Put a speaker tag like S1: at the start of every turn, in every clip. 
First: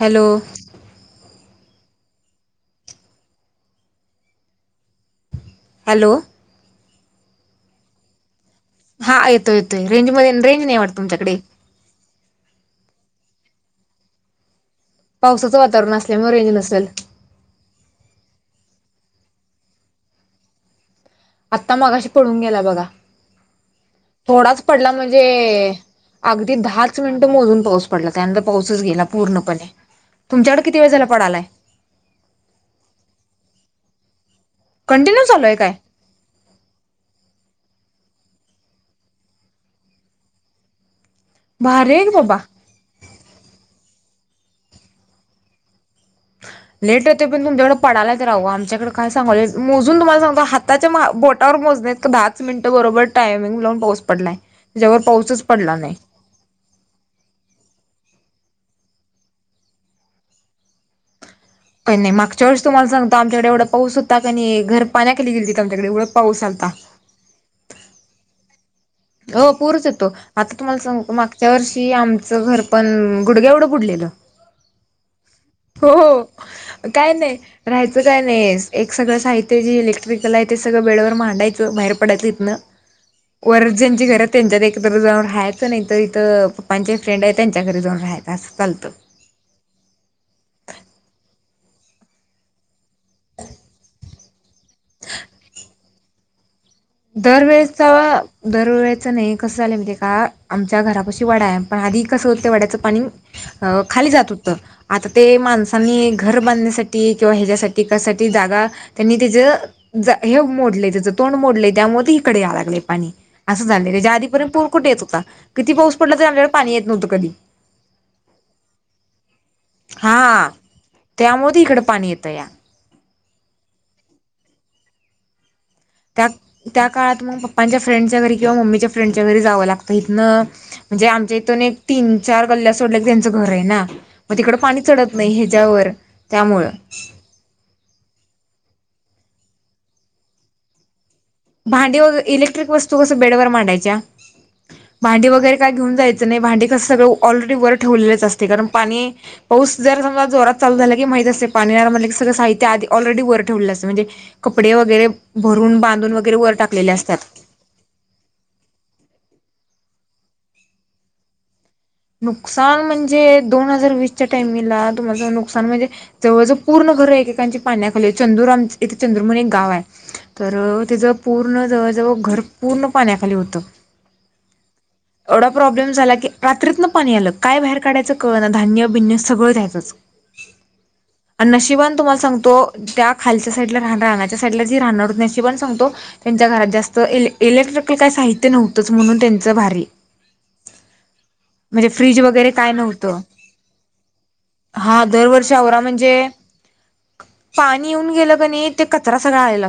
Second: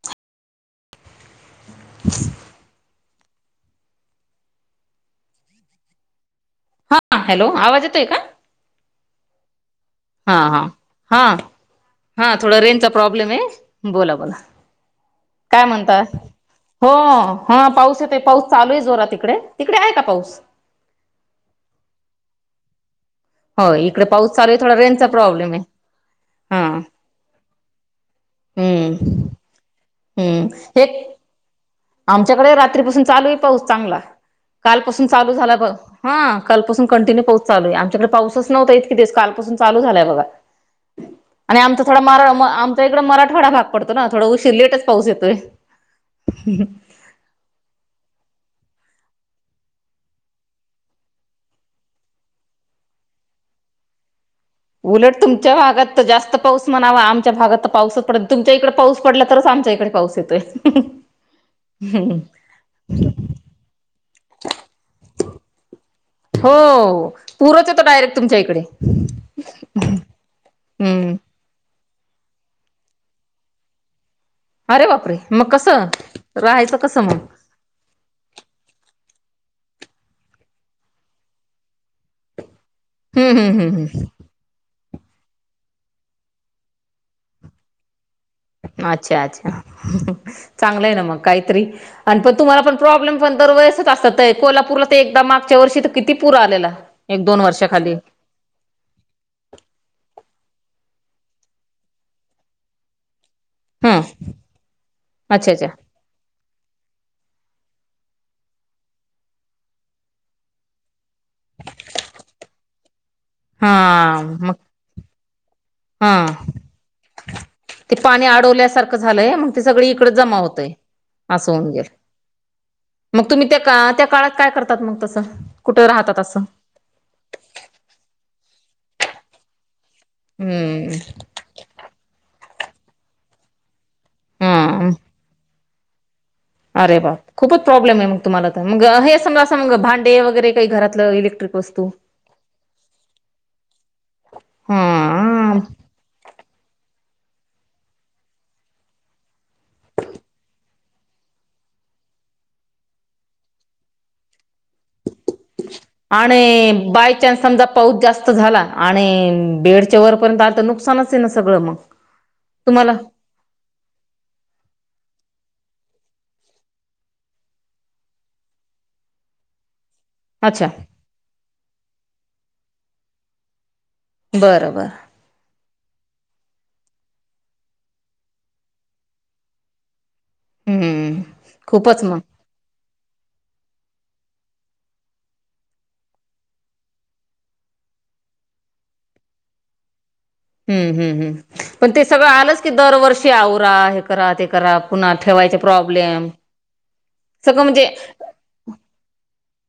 S1: Hello
S2: [unintelligible]
S1: hello
S2: हा hello आवाज येतोय का
S1: हा येतो येतो
S2: हा हा हा हा थोडा रेंचा प्रॉब्लेम आहे बोला बोला
S1: पावसाचं
S2: काय
S1: वातावरण
S2: म्हणतात
S1: असल्यामुळे रेंज नसेल
S2: हो हा पाऊस येते पाऊस चालू आहे जोरात तिकडे तिकडे आहे का पाऊस
S1: आत्ता मगाशी पळून गेला बघा
S2: होय इकडे पाऊस चालू आहे
S1: थोडाच
S2: थोडा
S1: पडला
S2: रेन चा प्रॉब्लेम आहे
S1: म्हणजे अगदी
S2: हा
S1: दहाच मिनिटं मोजून पाऊस पडला त्यानंतर पाऊसच गेला
S2: हम्म
S1: पूर्णपणे
S2: हम्म
S1: तुमच्याकड किती
S2: हे
S1: वेळ झाला पडालाय
S2: आमच्याकडे रात्रीपासून चालू आहे पाऊस चांगला कालपसून
S1: कंटिन्यू
S2: चालू
S1: आहे
S2: झाला
S1: काय
S2: बर कालपासून कंटिन्यू पाऊस चालू आहे तिकडे पाऊसच नव्हता इतकीि दिवस कालपासून चालू झालाय बघा आणि आमचा
S1: भारी
S2: थोडा
S1: आहे की बाबा
S2: मराठवाड्यात भाग पडतो ना थोड उशीर झालाय पाऊसाला लेटच पाऊस येतोय
S1: लेट होते पण तुमच्याकडे पडू तर राहिला य मोजून तम्हाला सां हाताच्या बोटवर मोजत दच मिनट बरोबर टामिंग पाऊस पडलाय. त्याच्यावर
S2: उलट
S1: पाऊसच
S2: तुमच्या
S1: पडला नाही
S2: भागात तर जास्त पाऊस म्हणावा आमच्या भागात तर पाऊसच पडत तुमच्या इकडे पाऊस पडला तरच आमच्या इकडे पाऊस येतोय
S1: काही नाही मागच्या वर्षी वेळ तुम्हाला सांगत आमच्याडे एवढा पाऊस होता का नाही घर पाण्या केली गेली ती आमच्याकडे एवढं
S2: हो पूरच येतो डायरेक्ट तुमच्या इकडे
S1: हो पुरच येतो आता तुम्हाला सांग
S2: हम्म
S1: मागच्या वर्षी की आमचं घर पण गुडग्यावढं बुडलेलं
S2: अरे बाप रे!
S1: हो काय नाही राहायचं काय नाही एक सगळं काह ते जे इलेक्ट्रिकल आहे ते सगळं बेडवर मांडायचं बाहेर पडायचं हितन
S2: हम्म हम्म हम्म
S1: वरजची घर त्यांच्या एक तर ज जाऊ राहायचं नाही तर इथं पप्पांचे फ्रेंड आहेत त्यांच्या घरी जाऊन राह्याच
S2: अच्छा अच्छा! चांगलं आहे ना मगं काहीतरी आणि पण तुम्हाला पण प्रॉब्लेम पण दर वेळेसच असत कोल्हापूरला तर एकदा मागच्या वर्षी तर किती पूर आलेला एक दोन
S1: दरवेळेचा
S2: वर्षाखाली
S1: दरवेळेच नाही कसं झालं माहिती आहे का आमच्या घरा- अशी वडा आहे पण आधी कसं होतं वड्याचं पाणी अ
S2: हम्म
S1: खाली जात होत आता ते
S2: अच्छा अच्छा
S1: माणसांनी घर बांधण्यासाठी किंवा ह्याच्यासाठी कसाठी जागा त्यांनी त्याच हे मोडले त्याज त्यामुळे ते इकडे याय लागलय पाणी असं झालेे
S2: हा
S1: आधीपर्यंत
S2: मग
S1: पूर कुठ येत होता किती पाऊस पडला तरी
S2: हा
S1: आपल्याला पाणी येत नव्हतं कधी
S2: ते पाणी अडवल्यासारखं झालंय म्ह ते सगळी इकड जमा
S1: हा
S2: होतय अस
S1: त्यामुळे ते
S2: हून
S1: इकडं
S2: गेलय-
S1: पाणी येतं या
S2: मगं तुम्ही त्या त्या काळात काय करतात मगं तसं कुठे राहतात
S1: त्या
S2: असं
S1: त्या काळात मगं पप्पांच्या फ्रेंडच्या घरी किंवा मम्मीच्या फ्रेंडच्या घरी जावं लागत तर इथनं
S2: हम्म
S1: म्हणजे आमच्या इथून एक तीन चार गल्ल्या सोडल्या क त्यांचं घर आहे ना मगं तिकडं पाणी
S2: हा
S1: चढत नाही ह्याच्यावर त्यामुळं
S2: अरे बा खूपच प्रॉब्लेम आहे मगं तुम्हाला तर मग हे सम असं म भांडे वगैरे काही घरातलं इलेक्ट्रिक वस्तू
S1: भांडी वगैरे इलेक्ट्रिक वस्तू कस बेडवर मांडायच्या भांडी
S2: हा
S1: वगैरे काय घेऊन जायचं नाही भांडी कसं सगळं ऑलरेडी बरे ठेवलेलेच असते कारण पाणी पाऊस जर समजा जोरात चालू झाला की माहीत असते पाणी म्ह ऑलरेडी ठेव म्हणजे कपडे वगैरे भरून बाधून
S2: आणि बाय च्यान्स समजा पाऊस जास्त झाला आणि बेडच्या वरपर्यंत आलं तर नुकसानच आहे ना सगळं मग
S1: नुकसान
S2: तुम्हाला
S1: म्हणजे दोन हजार वीसच्या टामीला तुमं नुकसान म्हणजे जवळजवळ पूर्ण घर एकेकांची पाण्याखाली चंदूर आम इथे चंदूर म्हणून एक गाव आहे तर
S2: अच्छा
S1: तचं पूर्ण जवळजवळ घर पूर्ण पाण्याखाली होतं
S2: बरं बरं.
S1: एवढा प्रॉब्लेम झाला की रात्रीत न पाणी आलं काय बाहेर काढायचं कळ ना धान्य बिन्य सगळं द्यायचं
S2: हम्म
S1: आणि नशिबानं
S2: खूपच मग
S1: तुम्हाला सांगतो त्या खालच्या साईड ला राहण राहण्या [inaudible] [inaudible]
S2: हम्म हम्म हम्म--. पण ते सगळं आलंच की
S1: काय नव्हतं
S2: दरवर्षी आवरा हे करा ते करा
S1: हा
S2: पुन्हा
S1: दरवर्षी
S2: ठेवायचे
S1: आवरा म्हणजे
S2: प्रॉब्लेम सगळं म्हणजे
S1: पाणी येऊन गेलं कनी ते कचरा सगळा आला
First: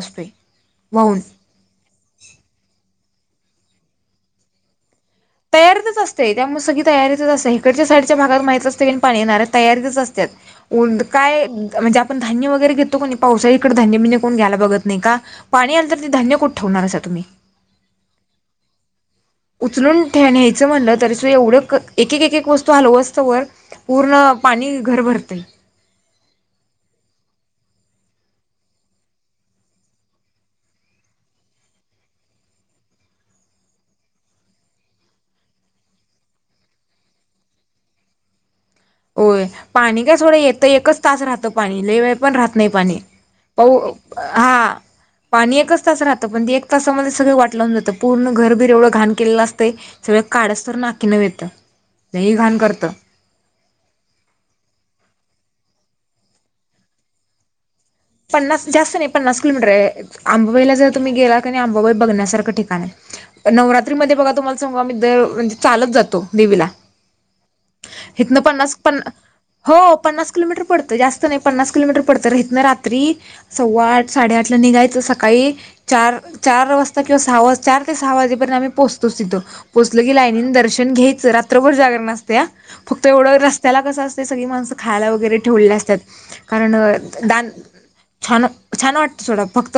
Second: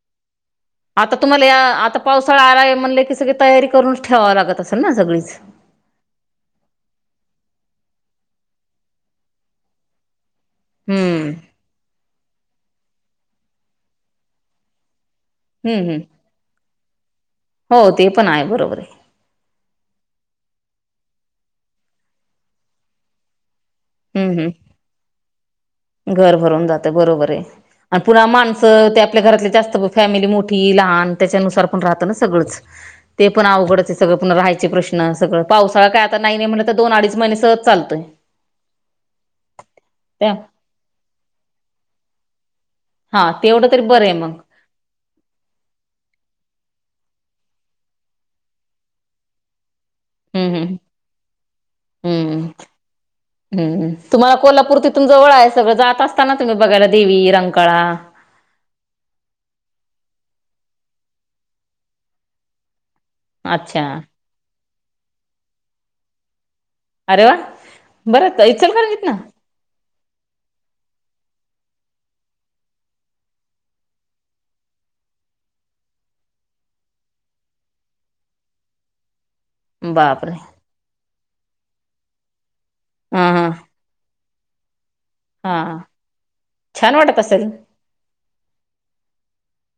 S2: आता तुम्हाला या आता पावसाळा आलाय म्हणले की सगळी तयारी करूनच ठेवावं लागत असेल ना सगळीं
S1: तयारीच असते त्यामुळे सगळी तयारीतच असतते इकडच्या सा च्या भागावर पाणी येणार तयारीत असत्यात ऊन
S2: हम्म
S1: काय म्हणजे आम धान्य वगैरे घेतो नाही पावसाळी इकडे धान्य बिय कोण घ्यायला बघत का पाणी
S2: हम्म
S1: आलं
S2: हम्म
S1: तर ते धान्य कु ठेवणारायसा तुमी.
S2: हो ते पण आहे बरोबर आहे.
S1: उचलून ठे न्यायचं म्हणलं तरी सुद्धा एवढं एक एक एक वस्तू हलवस तो वर
S2: हम्म हम्म घर भरून जाते बरोबर आहे. आणि पुन्हा माणसं ते आपल्या घरातले जास्त फॅमिली मोठी लहान त्याच्यानुसार पण राहतं ना सगळंच ते पण अवडच सगळं पण राहायचे प्रश्न सगळं पावसाळा काय आता नाही नाही म्हटलं तर दोन अडीच महिने सहज चालत तोय.
S1: होय पाणी काय थोडं येतं एकच तास राहतं पाणी लई वेळ पण राह नाही पाणी
S2: हा तेवढं तरी बरं आहे मग
S1: आ पाणी एकच तास राहतं पण ते एक तास आम्हाला सगं वाटलं होन जातं पूर्ण घरबिर एवढं घण केलेलं असत. सगळं काळे
S2: हम्म
S1: स्तर
S2: हम्म
S1: नाकी नऊ येत लई
S2: हम्म
S1: घाण करतं.
S2: हम्म तुम्हाला कोल्हापूर तिथुम जवळ आहे सगळं जात असताना तुम्ही बघायला देवी रंकाळा
S1: पन्नास जास्त नाही पन्नास किलोमीटर आहे आंबबाईला जर तुम्ही गेला क आंबाबाई बघण्यासारखं ठिकाण आहे.
S2: अच्छा
S1: नवरात्रीमध्येध्ये बघा तुम्हाला सांगा मर म्हणजे चालत जातो देवीला
S2: अरे वा
S1: इथन
S2: बरं
S1: पन प
S2: इचलकरंजीत ना
S1: हो पन्नास किलोमीटर पडत जास्त नाही पन्ना किलोमीटर पडत इतना रात रात्री सव्वा आठ साडेआठला निघाय तर सकाळी चार चार वाजता किंवा सहा वाजता चार ते सहाजेर्यंत आम्ही पोहोचतोच तिथं. पोचलं गी
S2: बापरे
S1: लाईनीन दर्शन घ्यायचं रात्रभर जागर नसते फक्त
S2: हा
S1: एवढं
S2: हा
S1: रस्त्याला कसं असत सगळी माणसं खायला वगैरे ठेवल्या
S2: हा
S1: असतात कारण
S2: छान वाटत असेल
S1: दान छान छान वाटतं सोडा फक्त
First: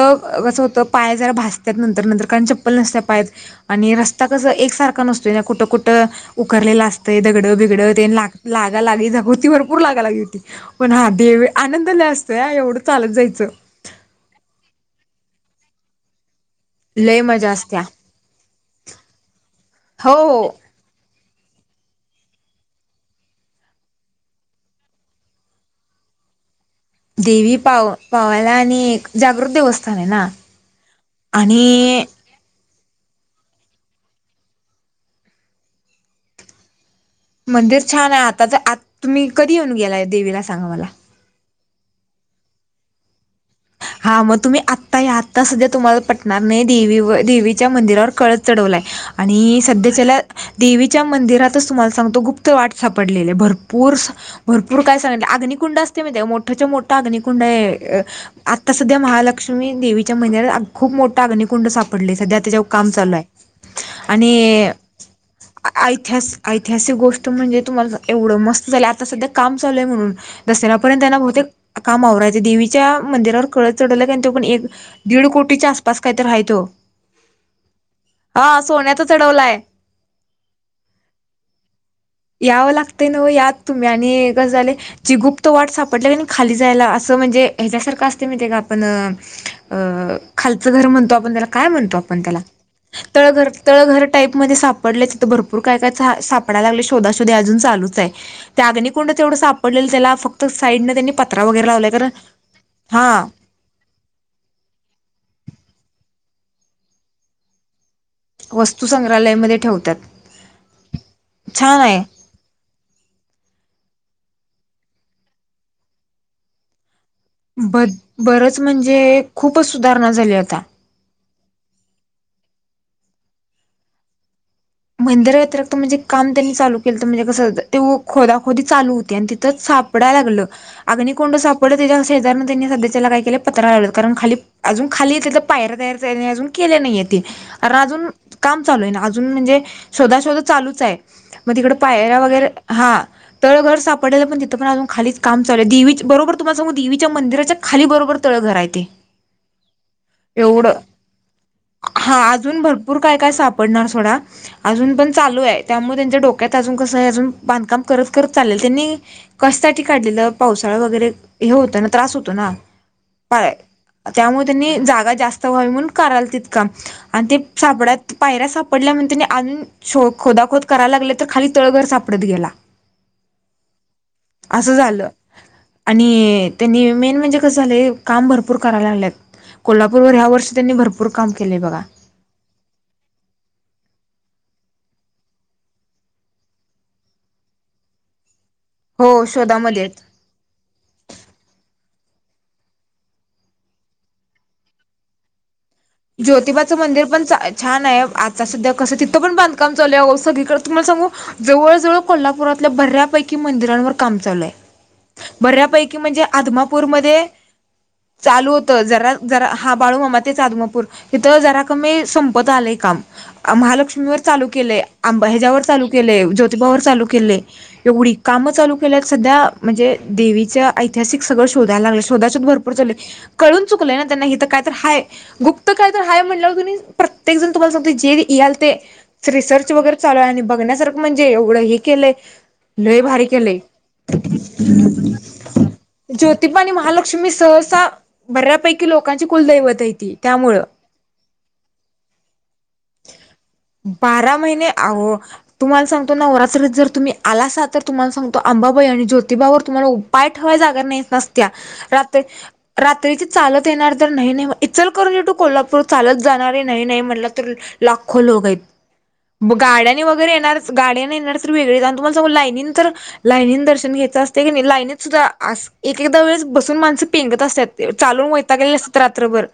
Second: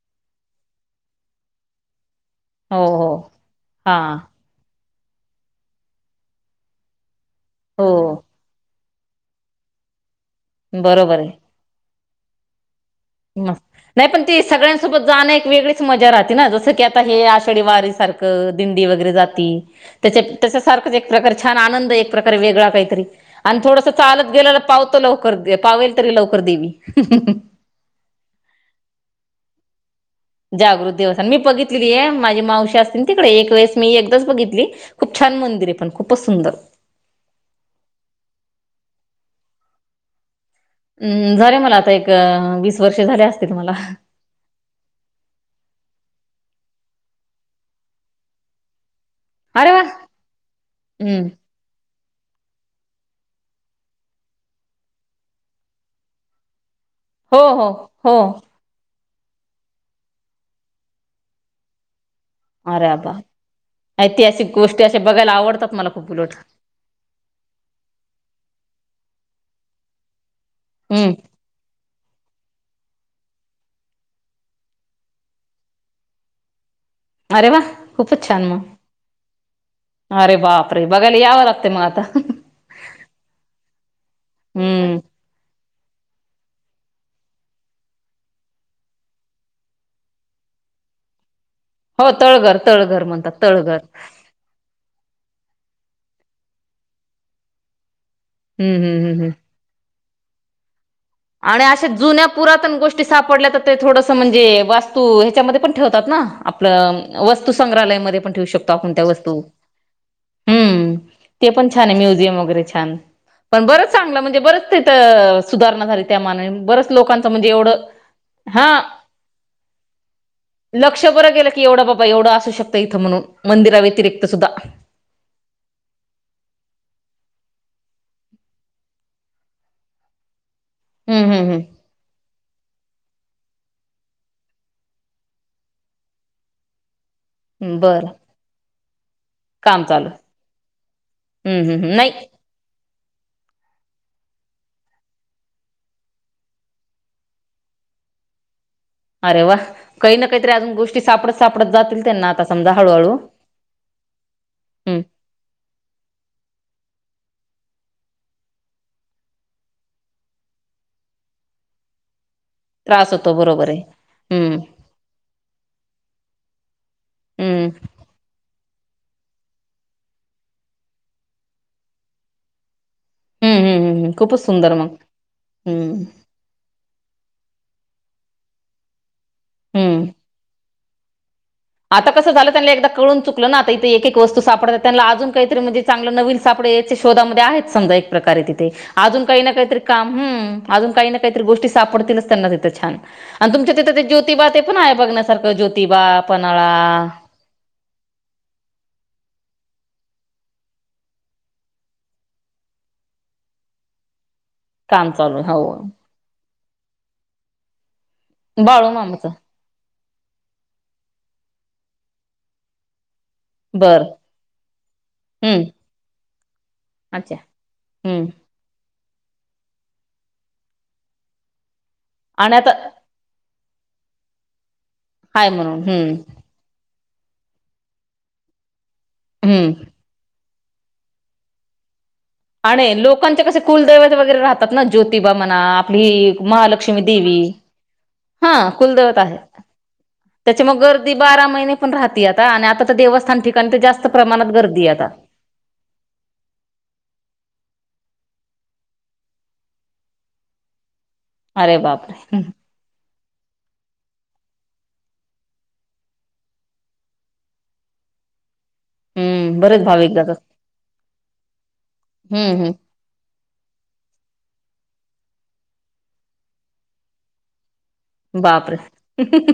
S1: कसं होतं पाय जरा भासत्यात नंतर नंतर चप्पल
S2: हो
S1: नसत्या
S2: हो
S1: पाेत आणि
S2: हा
S1: रस्ता कस एक सारखा नसतो कुठं कुठ उकरलेला असत ते दगडं
S2: हो
S1: बिगडं ते लाग लागा लाग जगती भरपूर लागा लागी होते पण हा
S2: बरोबर
S1: देवे आनंदाने असतो एकढ
S2: म नाही पण ती सगळ्यांसोबत जाणं एक वेगळीच मजा राहते ना जसं ज की आता
S1: लय
S2: हे
S1: मजा
S2: आषाढी
S1: असत्या
S2: वारी सारखं दिंडी वगैरे जाते त्या
S1: हो हो
S2: त्याच्यासारखंच एक प्रकार छान आनंद एक प्रकारे वेगळा काहीतरी आणि थोडस चालत गे पावतो लवकर पावेल तरी लवकर देवी
S1: देवी पाव पावायला आणि जागृत देवस्थ
S2: जागृत दिवस आणि मी बघितलेली आहे माझी मावशी अस तिकडे एक वेळेस मी एकदाच बघितली खूप छान मंदिर आहे पण खूपच सुंदर
S1: मंदिर छान आहे आता तर आ तुम्ही कधी येऊन गेलाय देवीला सांगा मला
S2: हम्म झाले मला आता एक वीस वर्ष झाले अस
S1: हा मग तुम्ही आत्ता या आता सध्या तुम्हाला पट णार नाही देवीवर देवीच्या मंदिरावर कळस चढवलाय आणि
S2: अरे वा
S1: सध्याच्याला देवीच्या
S2: हम्म
S1: मंदिरातच तुम्हाला सांगतो गुप्त वाट सापडलेले भरपूर भरपूर काय सांगले अग्नकुंड असते म ते मोठच्या मोठ
S2: हो
S1: अग्निकुंड
S2: हो
S1: ये
S2: हो
S1: तरता सध्या महालक्ष्मी देवीच्या मंदिरात खूप मोठा अग्निकुंड साप पडली सध्या त्याच्यावर
S2: अरे
S1: काम चालू
S2: आबा
S1: आहे
S2: ऐतिहासिक
S1: आणि
S2: गोष्टी अशा बघायला आवडतात मला खूप उलट
S1: ऐतिहास ऐतिहासिक गोष्ट म्हणजे तुम्हाला एवढं मस्त झालं आता सध्या काम चालूय म्हणून दसऱ्यापर्यंत
S2: हम्म
S1: त्यांना बहुतेक काम आवरायचं देवीच्या मंदिरावर कळत चढवलं कार तो पण एक दीड कोटीच्या आसपास काय तर हाये त्यो
S2: अरे वा खूपच छान
S1: हा
S2: मग
S1: सोन्याचा चढवलाय.
S2: अरे बाप रे बघायला यावर लागते मग आता
S1: यावं लागते न यात तुम्ही आणि ग झाले आहे
S2: हम्म
S1: जी गुप्त वाट साप आपटलं की खाली जायला असं म्हणजे ह्याच्यासारखं असते माीती आहे का आपण अ खालचं घर म्हणतो आपण त्याला काय म्हणतो
S2: हो
S1: आपण त्याला
S2: तळघर म्हणतात
S1: तळघर तळघर टाईप मध्ये सापड भरपूर काय काय सापडय लाग शोधशोधे अजून चालूच आहे ते
S2: हम्म हम्म
S1: अग्कुंड
S2: हम्म हम्म.
S1: तेवढं सापडले त्याला... फक्त साईड न त्यांनी पत्रा
S2: आणि
S1: वगैरे
S2: अशा
S1: लावलाय कारण
S2: जुन्या पुरातन गोष्टी
S1: हा
S2: सापडल्या तें थोडसं म्हणजे वास्तू ह्याच्यामध्ये पण ठरत तात न आपल वस्तू संग्रहलया मध्ये पण ठेऊ शकतो
S1: वस्तू
S2: आपन त्या वस्तू.
S1: संग्रहालयमध्ये ठेवतात
S2: हम्म ते पण छान आहे म्युझियम वगैरे छान पण बरच चांगलं म्हणज तें बरच काय त, सुधारणा झाली त्या मनानी, बरच लोकांन त म्हणजे एवढं
S1: ब बरंच
S2: हा
S1: म्हणजे खूपच सुधारणा झाली आता
S2: लक्ष बर गेलं की एवढं बाबा एवढं असू शकतो त इथं म्हणून मंदिराव्यतिरिक्त सुद्धा
S1: मदिर व्यिरिकत म्हणजे काम त्यांनी चालू केलंत कस ते खोदाखोदी चालू होते आणि तिथं सापड्यला लागलं,
S2: हम्म
S1: अग्निकुंड
S2: हम्म
S1: सापडलं
S2: हम्म
S1: त्याच्या शेजारी त्यांनी तें त्याला काय केलं पत्र लावत कारण खाली अजून खाली त्या पायर तयार अजून केले नाही आहेत. अजून
S2: बरं
S1: काम चालू आहे अजून म्हणजे
S2: काम चालू
S1: शोधशोध चालूच आहे मग
S2: हम्म
S1: तिकड
S2: हम्म हम्म नाही
S1: पायऱ वगैरे हा... तळ घर सापडलेलं पण तिथं पण अजूनालीच काम चाल देवी बरोबर तुम्हाला सांगु देवीच्या मंदिराच्या खाली बरोबर तळ घर हाय ते.
S2: अरे वा काही ना काहीतरी अजून
S1: एवढं
S2: गोष्टी सापडत सापडत जातील त्यांना आता समजा हळूहळू.
S1: थोडा अजून
S2: हम्म
S1: पण चालू आहे त्यामुळे त्यांच्या डोक्यात अजून कस [inaudible] बांधकाम करत करत चाललेल त्यांनी कशसाठी काढलेलं पावसाळ वगैरे हे होतं ना त्रास होत तना
S2: असतो बरोबर आहे.
S1: त्यामुळे
S2: हम्म
S1: त्यांनी जागा जास्त व्हावी म्हणून करायला तितकाम आणि ते
S2: हम्म
S1: सापड्या पायऱ्याच फक्त पडल्या म्हण तने अजून खोदाखोद करायला लागले तर खाली तळघर सापडत गेला.
S2: हम्म हम्म हम्म खूपच सुंदर
S1: असं
S2: मग
S1: झालं
S2: हम्म
S1: आणि त्यांनी मेन म्हणजे कस झालंय काम भरपूर करायला लालेत
S2: हम्म
S1: कोल्हापूरवर ह्या वर्षी त्यांनी भरपूर काम केले बघा
S2: आता कसं झालं त्यांना एकदा कळून चुकलं ना तें. ते एक एक वस्तू सापडतात त्यांना अजून काहीतरी म्हणजे चांगलं नवीन सापडे याच्या शोधामध्ये आहेत समजा एक प्रकारे तें.
S1: हो
S2: अजून काही ना काहीतरी
S1: शोधामध्ये आहेत
S2: कामम अजून काही ना काहीतरी गोष्ट सापडतील. तिथे छान आणि तुमच्या तिथे ते जोतिबा पण आहे बघण्यासारखं जोतिबा.
S1: जोतीबाचं मंदिर पण चा छान आहे आता सध्या कसं तिथं पण बांधकाम चालू सगळीकडे तुम्हाला सांगू जवळ जवळ कोल्हापुरात... बऱ्यापैकी मंदिरवर काम चालू आहे
S2: काम चालू आहे, हो
S1: बऱ्यापैकी म्हणजे आदमापू पूरमध्येध्ये चालू होत
S2: बाळू
S1: जरा
S2: मामाचं
S1: जरा हा बाळू मामा तेचा आदमापूर ज जरा कमीी संपत आलं य काम.
S2: बर
S1: महालक्ष्मीवर चालू केलेय आंबा ह्याच्यावर
S2: हम्म
S1: चालू केले जोतिबावर चालू
S2: अच्छा
S1: केले एवढी ही
S2: हम्म
S1: कामंचालू.. सध्या म्हणजे देवी ऐिहासिक सगळं शोधयला लाग शोधशोध
S2: आणि आता
S1: भरपूरून केली कळून.. चुकलंय ना त्यांनाय इथं काय तर आय
S2: हाय
S1: गुपत
S2: म्हणून
S1: काय तर
S2: हम्म
S1: हय म्हणल्यावर कीं नाई.. प्रत्येकण तुम्हाला सांग जेल ते रिसर्च
S2: हम्म
S1: वगैरे चालू हाय आनी बघ बघण्यासारं म्हणजे एवढं हे केलंय. लय
S2: आणि
S1: भारी
S2: लोकांचे
S1: केलेय
S2: कसे कुलदैवत वगैरे राहतात ना ज्योतिबा म्हणा आपली
S1: ज्योतिबा आनी महालक्ष्मी... मी
S2: देवी
S1: सहसा बऱ्यापैकी लोकांची कुलदैवत आहे तें.
S2: त्याच्या मग गर्दी बारा महिने पण राहते आता आणि आता तर देवस्थान ठिकाणी तर जास्त
S1: बारा
S2: प्रमाणात
S1: महिने
S2: गर्दी आता.
S1: आहो तुम्हाला सांगतो ना नवरात्री जर तुम्ही आलासा तर तुम्हाला सांगो तो आंबाबाई आणि जोतिबावर तुम्हाला पाय ठेवाय जागणार नाही. नत्या
S2: अरे
S1: रात
S2: बापरे!
S1: रात्री चालत येणार तर न्हवं न्हवं इचल करून तू कोल्हापूर चालत जाणारी नाही नाही म्हटलं तर लाखो लोक आहेत.
S2: हम्म. बरेच
S1: गाड्याने
S2: भाविक
S1: वगैरे
S2: जातात.
S1: येणार गाड्याने येणार तर वेगळेच तुम्हाला सग
S2: हम्म
S1: लाईननीन
S2: हम्म
S1: तर लाईनीन दर्शन घ्यायं असते की नाही. लाईनीतसुद्धा अस एक एकदा वेळेस बसून माणसं पेंगत असत्यात. चालून वैताग गेले
S2: बापरे!
S1: असतात रात्रभर.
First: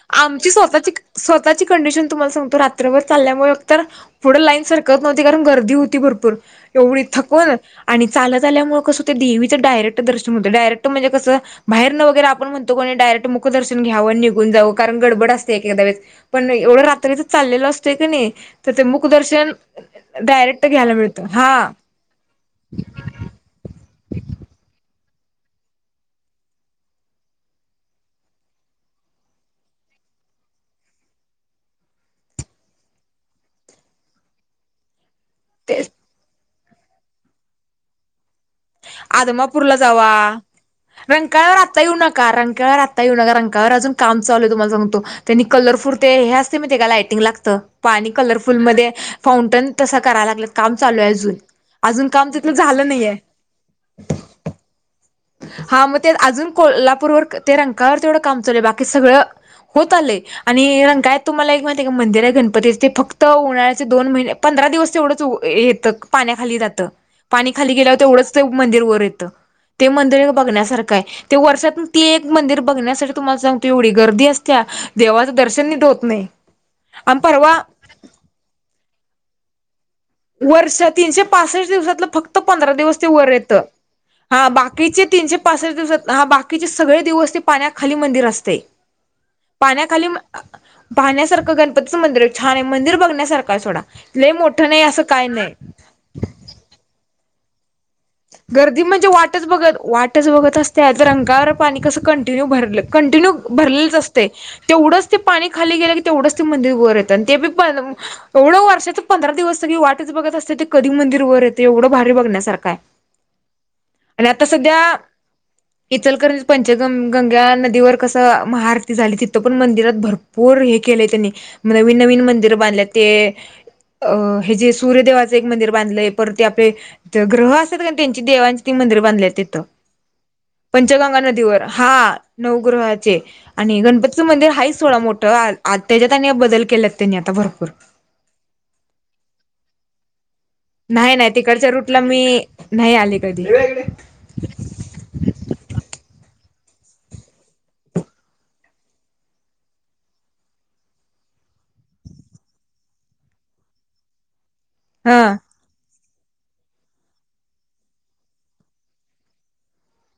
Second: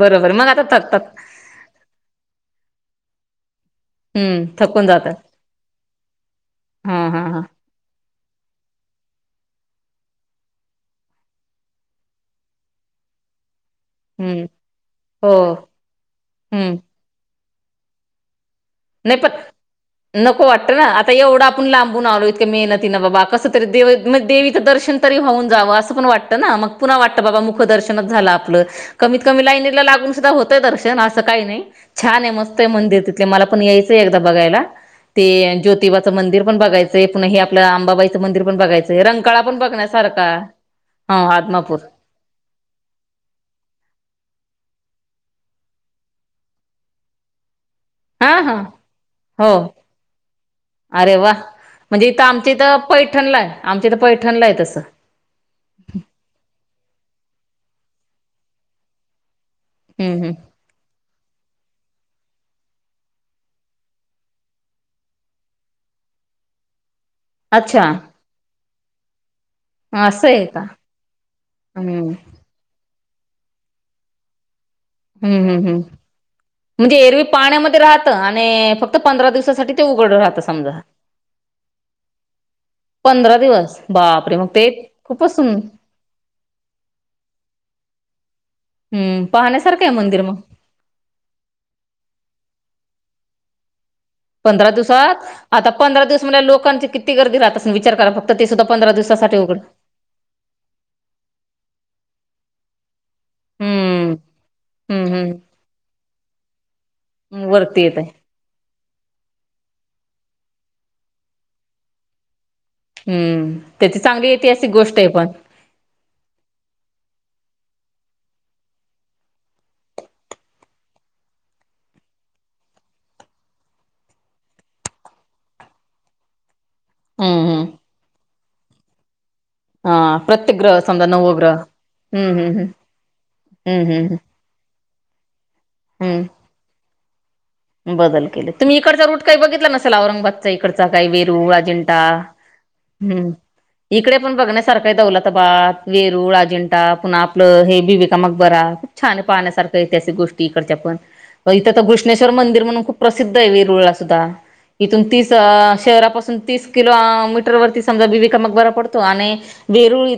S2: बरोबर मग
S1: आमची
S2: आता
S1: स्वतःची
S2: थकतात.
S1: स्वतःची कंडिशन तुम्हाला सांगतो, रात्रभर चालल्यामुळ तर पुढं
S2: हम्म
S1: लाईन
S2: थकून
S1: सरकत
S2: जातात.
S1: नव्हती कारण गर्दी होती. भरपूर एवढी
S2: हा हा हा
S1: थकून आणि त ल झाल्यामुळे कसं ते देवीचं डयेक्ट दर्शन होते डायेक्ट म्हणजे, कस बाहेर न वगैरे आपणतो को डयर मुकदर्शन. घ्या
S2: हम्म
S1: निघून जाव कारण
S2: हो
S1: गडबड असते, एक वेळे पण
S2: हम्म
S1: एवढं रात्रीच चाललेलं असतय क नाही. तर ते
S2: नाही पण
S1: मुकदर्शन
S2: नको वाटतं ना! आता एवढं आपण लांबून आलो, इतकं मेहनती ना! बाबा कसं तरी दे देवीचं दर्शन तरी होऊन जावं असण वाट ना! मग पुन्हा वाटतं बाबा मुखदर्शनच झालं आपलं कमीत कमी लाई लागू होत दर्शन असं काही नाही, छान आहे, मस्त आहे, मंदिर ते मला पण यायच एकदा बघायला ते
S1: तेच
S2: ज्योतिबाचं मंदिर पण बघायचं हे, आपलं आंबाबाईचं मंदिर, पण बघायचंय रंकाळा
S1: आदमा
S2: पण
S1: पुरला जावा.
S2: बघण्यासारखा हा
S1: रंकाळावर
S2: आदमापूर
S1: आत्ता येऊ नका! रंकाळवर आता येऊ नका! रंकावर अजून काम [unintelligible] ल आहे तुम्हाला सांगतो त्यांनी कलरफुर ते हे असते मी ते का लायटिंग लागत. पाणी
S2: हा हा
S1: कलरफुल मध्ये
S2: हो
S1: फाउंटन तसं करायला लागलं काम चालू आहे
S2: अरे वा
S1: अजून. अजून
S2: म्हणजे इथं
S1: काम तिथलं
S2: आमच्या इथं
S1: झालं नाहीे.
S2: पैठणला आहे आमच्या तर पैठणला आहे तसं.
S1: हा मग ते अजून कोल्हापूरवर ते रंकाळा वर तेवढं काम चालू बाकी सगळं होत
S2: हम्म
S1: आले,
S2: हम्म
S1: आणि रंग तुम्हाला एक माहिती आहे का मंदिर आहे. गणपतीचे ते फक्त उन्हाळ्याचे दोन महिने पंधरा दिवस तेवढंच येतं पा पाण्या खाली जात, पाणी खाली
S2: अच्छा
S1: गेल्यावर तेवढंच ते मंदिर वर येतय. ते
S2: असं
S1: मंदिर
S2: आहे का
S1: बघण्यासारखं आहे ते वर्षात
S2: हम्म
S1: ती एक मंदिर बघण्यासारख तुम्हाला सांगतो एवढी गर्दी असत्या देवाचं
S2: हम्म
S1: दर्शन
S2: हम्म हम्म
S1: निट होत नाही.
S2: म्हणजे
S1: आणि
S2: एरवी
S1: परवा
S2: पाण्यामध्ये राहत आणि फक्त पंधरा दिवसासाठी ते उघड राहतं समजा
S1: वर्ष तीनशे पासठ दिवसातलं फक्त पंधरा दिवस ते वर
S2: पंधरा
S1: येत.
S2: दिवस बापरे मग
S1: हा
S2: ते
S1: बाकीचे
S2: खूपच
S1: तीनशे
S2: सुं
S1: पाचशष्टे दिवसात हा बाकीचे सगळे दिवस ते पाण्याखाली मंदिर असते.
S2: हम्म पाहण्यासारखं आहे
S1: पाण्याखाली
S2: मंदिर मग
S1: पाण्यासारखं गणपतीचं मंदिर आहे, छान आहे मंदिर. बघण्या सरकार सोडा ल मोठं
S2: पंधरा
S1: नाही असं
S2: दिवसात
S1: काय नाही
S2: आता पंधरा दिवस म लोकांची किती गर्दी राह
S1: गर्दी म्हणजे वाटच बघत वाटच बघत असते, अंगावर पाणी कस कंटिन्यू भरलं कंटिन्यू भरलेच
S2: हम्म
S1: असते,
S2: हम्म
S1: तेवढंच ते पाणी
S2: हम्म
S1: खाली गेलं की तेवढंच ते मंदिर वर येत आणि ते बी
S2: वरती येत आहे
S1: एवढं वर्षाच पंधरा दिवस कनई वाटच बघत असते ते, कधी मंदिर वर येते एवढं भारी बघण्यासारखं आहे.
S2: हम्म! त्याची चांगली ऐतिहासिक गोष्ट आहे पण
S1: इचलकरंजी पंचगंगा नदीवर कस महाआरती झाली, तिथ पण मंदिरात भरपूर हे केले त्यांनी नवीन नवीन मंदिर बांधल्यात. हे जे सूर्य देवाचं एक मंदिर बांधलंय परती
S2: हम्म
S1: ग्रह
S2: हम्म
S1: असतात कारण त्यांची देवांचे ती मंदिर बांधले.
S2: हा प्रत्येक ग्रह समजा
S1: पंचगंगा
S2: नवग्रह
S1: नदीवर हा
S2: हम्म हम्म हम्म
S1: नवगृहाचे आणि
S2: हम्म हम्म हम्म
S1: गणपतीचं मंदिर आहेच तिथं थोडा मोठं त्याच्यात
S2: हम्म
S1: त्यांनी बदल केलात त्यांनी आता भरपूर,
S2: बदल केले तुम्ही इकडचा रूट काही बघितला नसेल, औरंगाबाद इकड काही
S1: नाही नाही
S2: वेरूळ
S1: तिकडच्या
S2: अजिंठा
S1: रूटला मी नाही आले
S2: ह्
S1: कधी
S2: इकडे पण बघण्यासारख आहे दौलताबा बात वेरूळ वेरुळ, अजिंठा, पुन्हा आपलं हे बिबिका मकबरा, खूप छान पाहण्यासारखं ऐतिहासिक गोष्टी इकडच्या पण. इथं तर घृष्णेश्वर मंदिर म्हणून खूप प्रसिद्ध आहे, वेरुळला सुद्धा इथून तीस
S1: हा
S2: शहरापासून तीस किलो मीटर अ वरती समजा बीबी का मकबरा पडतो आणि वेरुळ